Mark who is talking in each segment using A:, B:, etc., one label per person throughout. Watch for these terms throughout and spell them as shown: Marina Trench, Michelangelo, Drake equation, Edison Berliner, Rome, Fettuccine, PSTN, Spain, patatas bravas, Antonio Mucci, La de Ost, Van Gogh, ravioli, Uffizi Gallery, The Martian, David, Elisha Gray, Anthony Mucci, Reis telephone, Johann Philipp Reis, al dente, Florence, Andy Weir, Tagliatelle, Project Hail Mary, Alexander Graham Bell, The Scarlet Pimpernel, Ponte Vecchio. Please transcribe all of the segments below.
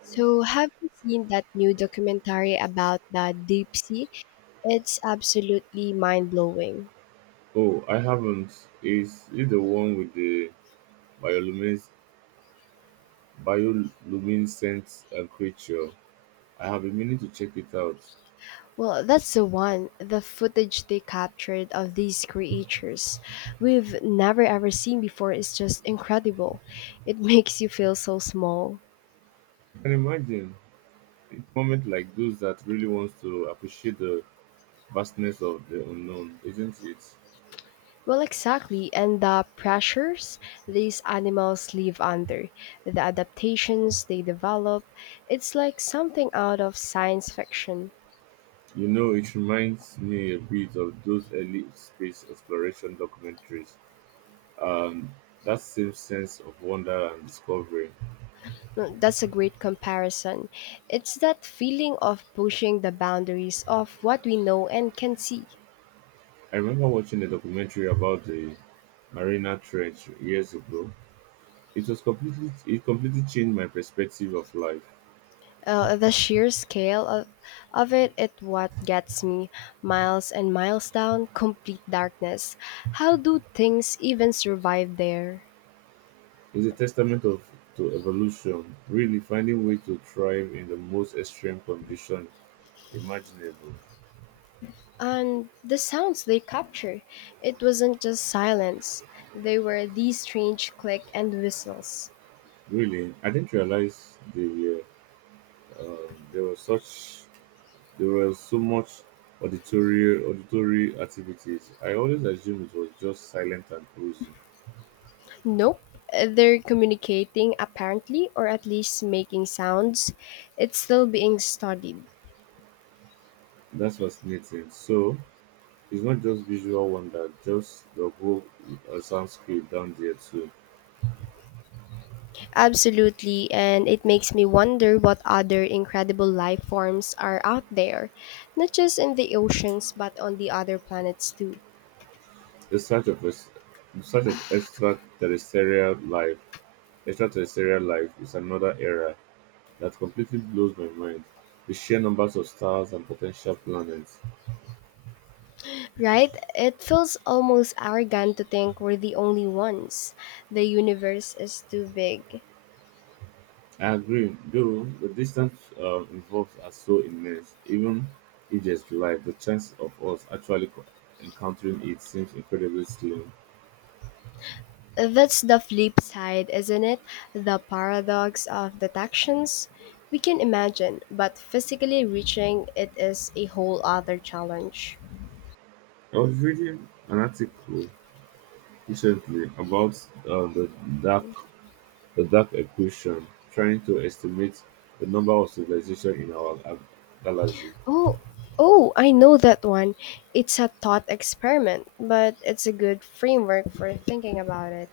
A: So, have you seen that new documentary about the deep sea? It's absolutely mind blowing.
B: Oh, I haven't. Is it the one with the biolumines- bioluminescent creature? I have been meaning to check it out.
A: Well, that's the one, the footage they captured of these creatures we've never ever seen before is just incredible. It makes you feel so small.
B: I can imagine it's moment like those that really wants to appreciate the vastness of the unknown, isn't it?
A: Well, exactly, and the pressures these animals live under, the adaptations they develop, it's like something out of science fiction.
B: It reminds me a bit of those early space exploration documentaries. Um, that same sense of wonder and discovery.
A: Mm, that's a great comparison. It's that feeling of pushing the boundaries of what we know and can see.
B: I remember watching a documentary about the Marina Trench years ago. It was completely changed my perspective of life.
A: The sheer scale of it is what gets me. Miles and miles down, complete darkness. How do things even survive there?
B: It's a testament of to evolution, really finding way to thrive in the most extreme condition imaginable.
A: And the sounds they capture, it wasn't just silence. They were these strange click and whistles.
B: Really, I didn't realize they were um, there was such there was so much auditory activities. I always assumed it was just silent and cozy.
A: Nope. They're communicating, apparently, or at least making sounds. It's still being studied.
B: That's fascinating. So it's not just visual wonder, just the whole soundscape down there too.
A: Absolutely, and it makes me wonder what other incredible life forms are out there, not just in the oceans, but on the other planets too.
B: The search of ex- the search of extraterrestrial life is another area that completely blows my mind the sheer numbers of stars and potential planets.
A: Right? It feels almost arrogant to think we're the only ones. The universe is too big.
B: I agree, though the distance involved are so immense, even if there's life, the chance of us actually encountering it seems incredibly slim.
A: That's the flip side, isn't it? The paradox of detections. We can imagine, but physically reaching it is a whole other challenge.
B: I was reading an article recently about uh, the dark The dark equation, trying to estimate the number of civilizations in our galaxy.
A: Oh, oh, I know that one. It's a thought experiment, but it's a good framework for thinking about it.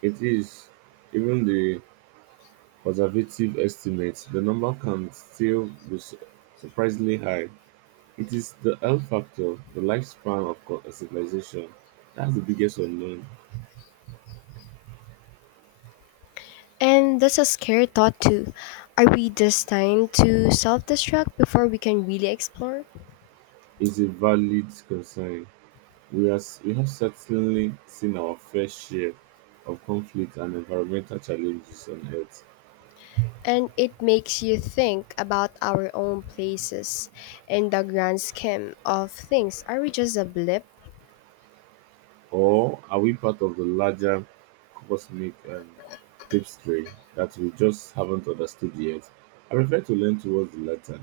B: It is, even the conservative estimates, the number can still be surprisingly high. It is the L factor, the lifespan of a civilization. That's the biggest unknown.
A: And that's a scary thought, too. Are we destined to self destruct before we can really explore?
B: Is a valid concern. We have certainly seen our fair share of conflict and environmental challenges on Earth.
A: And it makes you think about our own places in the grand scheme of things. Are we just a blip?
B: Or are we part of the larger cosmic tapestry that we just haven't understood yet? I prefer to lean towards the latter.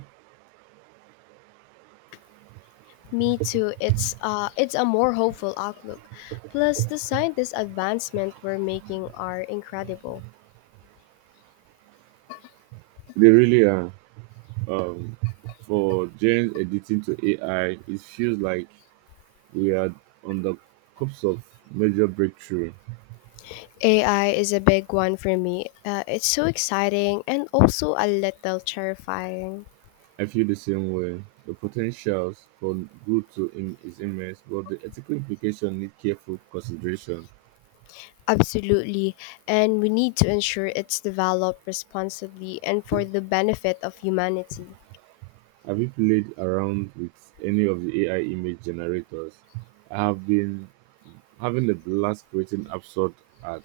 A: Me too. It's a more hopeful outlook. Plus the scientist advancement we're making are incredible.
B: They really are. Um, for Jane's editing to AI, it feels like we are on the cusp of major breakthrough.
A: AI is a big one for me. It's so exciting and also a little terrifying.
B: I feel the same way. The potentials for good to him is immense, but the ethical implication need careful consideration.
A: Absolutely. And we need to ensure it's developed responsibly and for the benefit of humanity.
B: Have you played around with any of the AI image generators? I have been having a blast creating absurd art.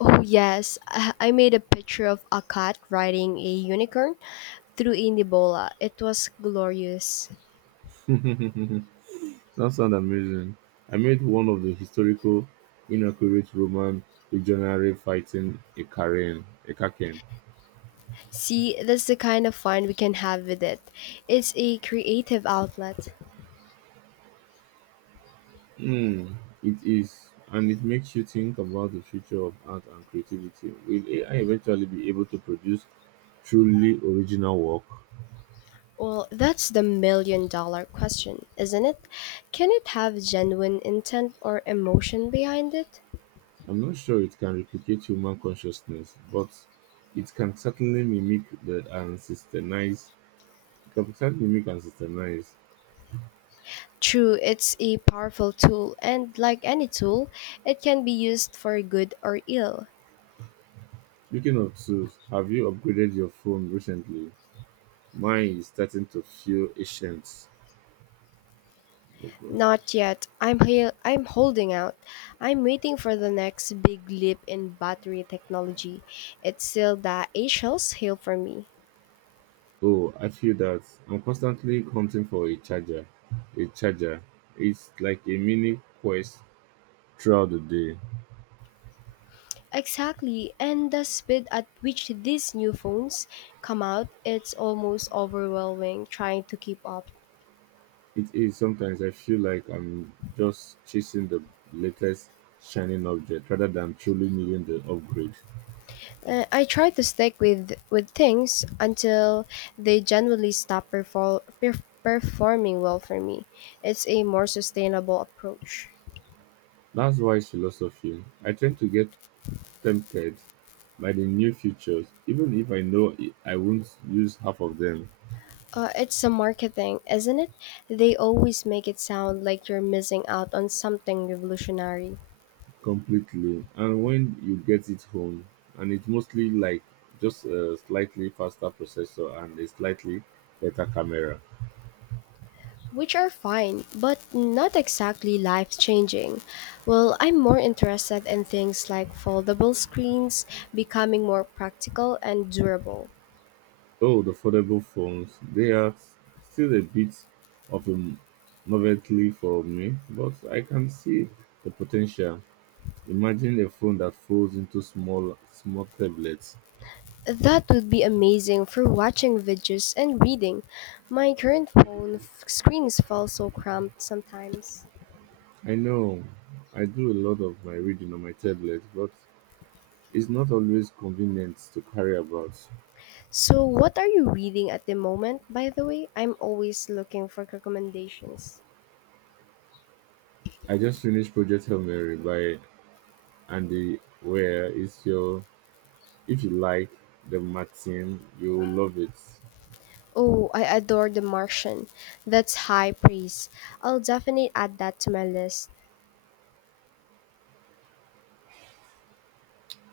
A: Oh, yes. I made a picture of a cat riding a unicorn through a Nibola. It was glorious.
B: That sounds amazing. I made one of the historical, inaccurate Roman legionary fighting a Karen, a Kaken.
A: See, that's the kind of fun we can have with it. It's a creative outlet.
B: Mm, it is, and it makes you think about the future of art and creativity. Will AI eventually be able to produce truly original work?
A: Well, that's the million dollar question, isn't it? Can it have genuine intent or emotion behind it?
B: I'm not sure it can replicate human consciousness, but it can certainly mimic the and systemize. It can certainly mimic and systemize.
A: True, it's a powerful tool, and like any tool, it can be used for good or ill.
B: Speaking of tools, have you upgraded your phone recently? Mine is starting to feel ancient. Oh, God.
A: Not yet. I'm holding out. I'm waiting for the next big leap in battery technology. It's still the Asial's hail for me.
B: Oh, I feel that I'm constantly hunting for a charger. It's like a mini quest throughout the day.
A: Exactly, and the speed at which these new phones come out, it's almost overwhelming trying to keep up.
B: It is sometimes I feel like I'm just chasing the latest shining object rather than truly needing the upgrade.
A: I try to stick with things until they generally stop performing well for me. It's a more sustainable approach.
B: That's why philosophy. I tend to get tempted by the new features, even if I know I won't use half of them
A: It's a marketing, isn't it? They always make it sound like you're missing out on something revolutionary,
B: completely. And when you get it home, and it's mostly like just a slightly faster processor and a slightly better camera.
A: which are fine, but not exactly life changing. Well, I'm more interested in things like foldable screens becoming more practical and durable.
B: Oh, the foldable phones, they're still a bit of a novelty for me, but I can see the potential. Imagine a phone that folds into small, small tablets.
A: That would be amazing for watching videos and reading. My current screens fall so cramped sometimes.
B: I know I do a lot of my reading on my tablet, but it's not always convenient to carry about.
A: So, what are you reading at the moment, by the way? I'm always looking for recommendations.
B: I just finished Project Hail Mary by Andy Where is your if you like the Martin, you'll love it.
A: Oh, I adore The Martian. That's high praise. I'll definitely add that to my list.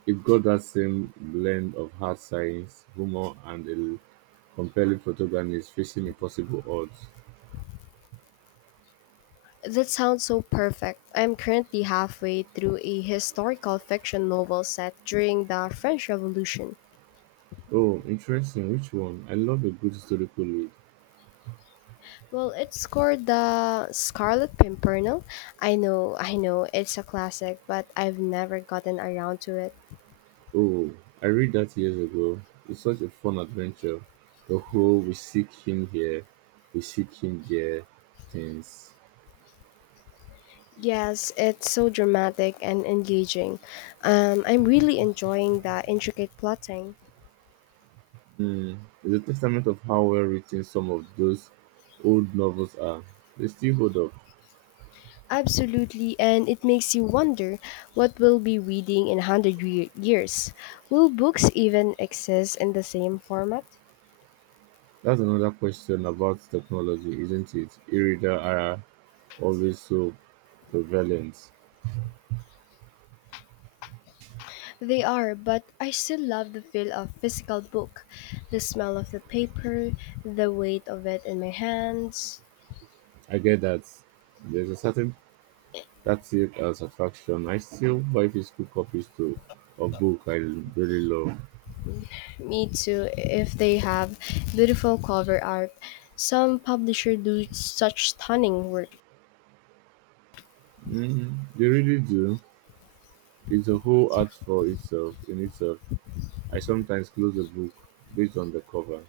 B: It got that same blend of hard science, humor, and a compelling protagonist facing impossible odds.
A: That sounds so perfect. I'm currently halfway through a historical fiction novel set during the French Revolution.
B: Oh, interesting. Which one? I love a good historical lead.
A: Well, it's called The Scarlet Pimpernel. I know, it's a classic, but I've never gotten around to it.
B: Oh, I read that years ago. It's such a fun adventure. The whole we seek him here, we seek him there things.
A: Yes, it's so dramatic and engaging. I'm really enjoying the intricate plotting.
B: Hmm. It's a testament of how well written some of those old novels are. They still hold up.
A: Absolutely, and it makes you wonder what we'll be reading in years. Will books even exist in the same format?
B: That's another question about technology, isn't it? E-reader era always so prevalent.
A: They are, but I still love the feel of physical book. The smell of the paper, the weight of it in my hands.
B: I get that there's a certain that it and satisfaction. I still buy physical copies to a book I really love.
A: Me too, if they have beautiful cover art. Some publisher do such stunning work.
B: Mm, they really do. It's a whole art for itself in itself. I sometimes close a book based on the cover.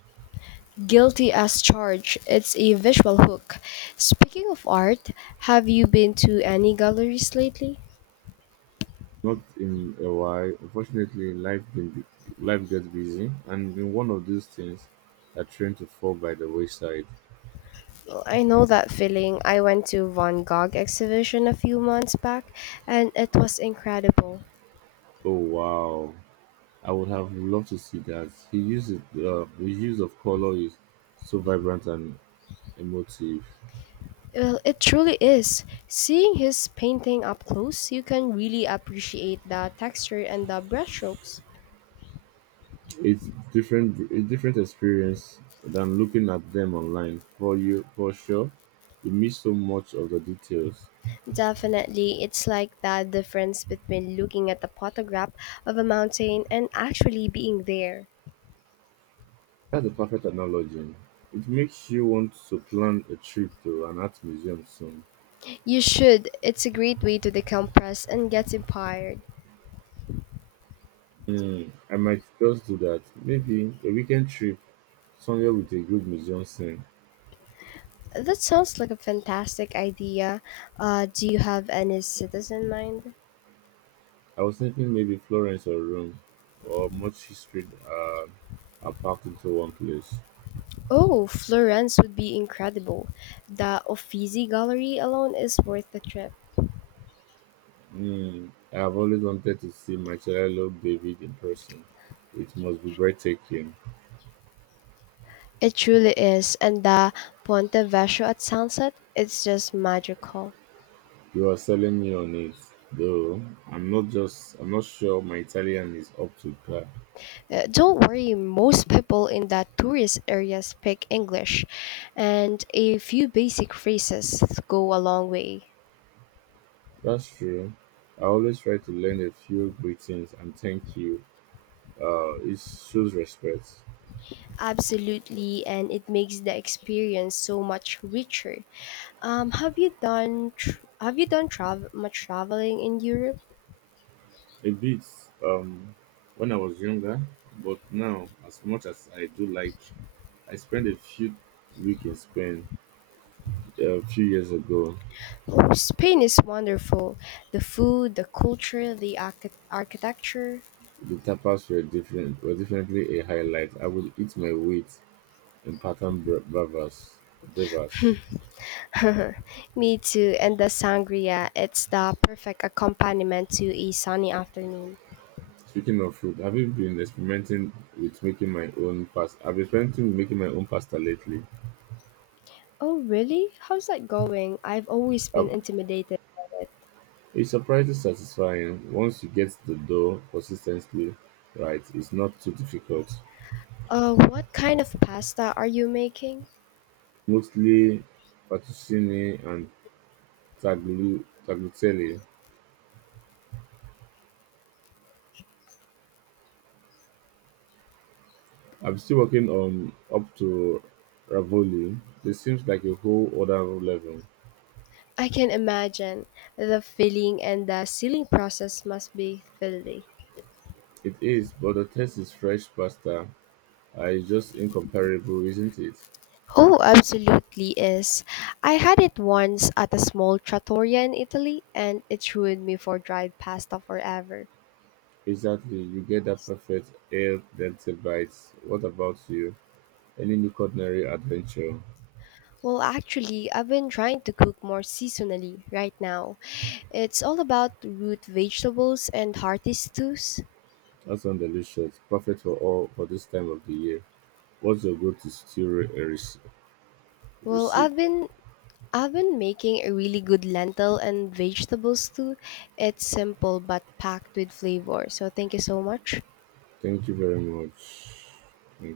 A: Guilty as charged. It's a visual hook. Speaking of art, have you been to any galleries lately?
B: Not in a while. Unfortunately, life gets busy, and in one of those things, I train to fall by the wayside.
A: Well, I know that feeling. I went to Van Gogh exhibition a few months back and it was incredible.
B: Oh wow! I would have loved to see that. He used it, his use of color is so vibrant and emotive.
A: Well, it truly is. Seeing his painting up close, you can really appreciate the texture and the brushstrokes.
B: It's different, a different experience than looking at them online. For you, for sure, you miss so much of the details.
A: Definitely, it's like that difference between looking at a photograph of a mountain and actually being there.
B: That's a perfect analogy. It makes you want to plan a trip to an art museum soon.
A: You should. It's a great way to decompress and get inspired.
B: Hmm, I might just do that. Maybe a weekend trip somewhere with a good museum scene.
A: That sounds like a fantastic idea. Do you have any cities in mind?
B: I was thinking maybe Florence or Rome, or much history are packed into one place.
A: Oh, Florence would be incredible. The Uffizi Gallery alone is worth the trip.
B: Hmm, I have always wanted to see Michelangelo David in person. It must be breathtaking.
A: It truly is, and the Ponte Vecchio at sunset, it's just magical.
B: You are selling me on it, though. I'm not just. I'm not sure my Italian is up to par.
A: Don't worry, most people in the tourist areas speak English, and a few basic phrases go a long way.
B: That's true. I always try to learn a few greetings and thank you. It shows respect.
A: Absolutely, and it makes the experience so much richer. Have you have you done travel much traveling in Europe?
B: A bit um, when I was younger, but now, as much as I do like, I spent a few week in Spain a few years ago.
A: Oh, Spain is wonderful. The food, the culture, the architecture.
B: The tapas were different, were definitely a highlight. I would eat my weight in pattern bra- bravas. Bravas.
A: Me too, and the sangria. It's the perfect accompaniment to a sunny afternoon.
B: Speaking of food, have you been experimenting with making my own pasta? I've been experimenting with making my own pasta lately.
A: Oh, really? How's that going? I've always been
B: I've,
A: intimidated by it.
B: it's surprisingly satisfying once you get the dough consistently right. It's not too difficult.
A: What kind of pasta are you making?
B: Mostly Fettuccine and Tagliatelle. I'm still working on up to ravioli. This seems like a whole other level.
A: I can imagine the filling and the sealing process must be filthy.
B: It is, but the taste is fresh pasta. It's just incomparable, isn't it?
A: Oh, absolutely is. I had it once at a small trattoria in Italy and it ruined me for dried pasta forever.
B: Exactly. You get that perfect air dente bite. What about you? Any new culinary adventure?
A: Well, actually, I've been trying to cook more seasonally right now. It's all about root vegetables and hearty stews.
B: That sounds delicious. Perfect for all for this time of the year. What's your go-to stew re- rec-
A: Well,
B: recipe?
A: I've been making a really good lentil and vegetable stew. It's simple but packed with flavor. So, thank you so much.
B: Thank you very much. Thank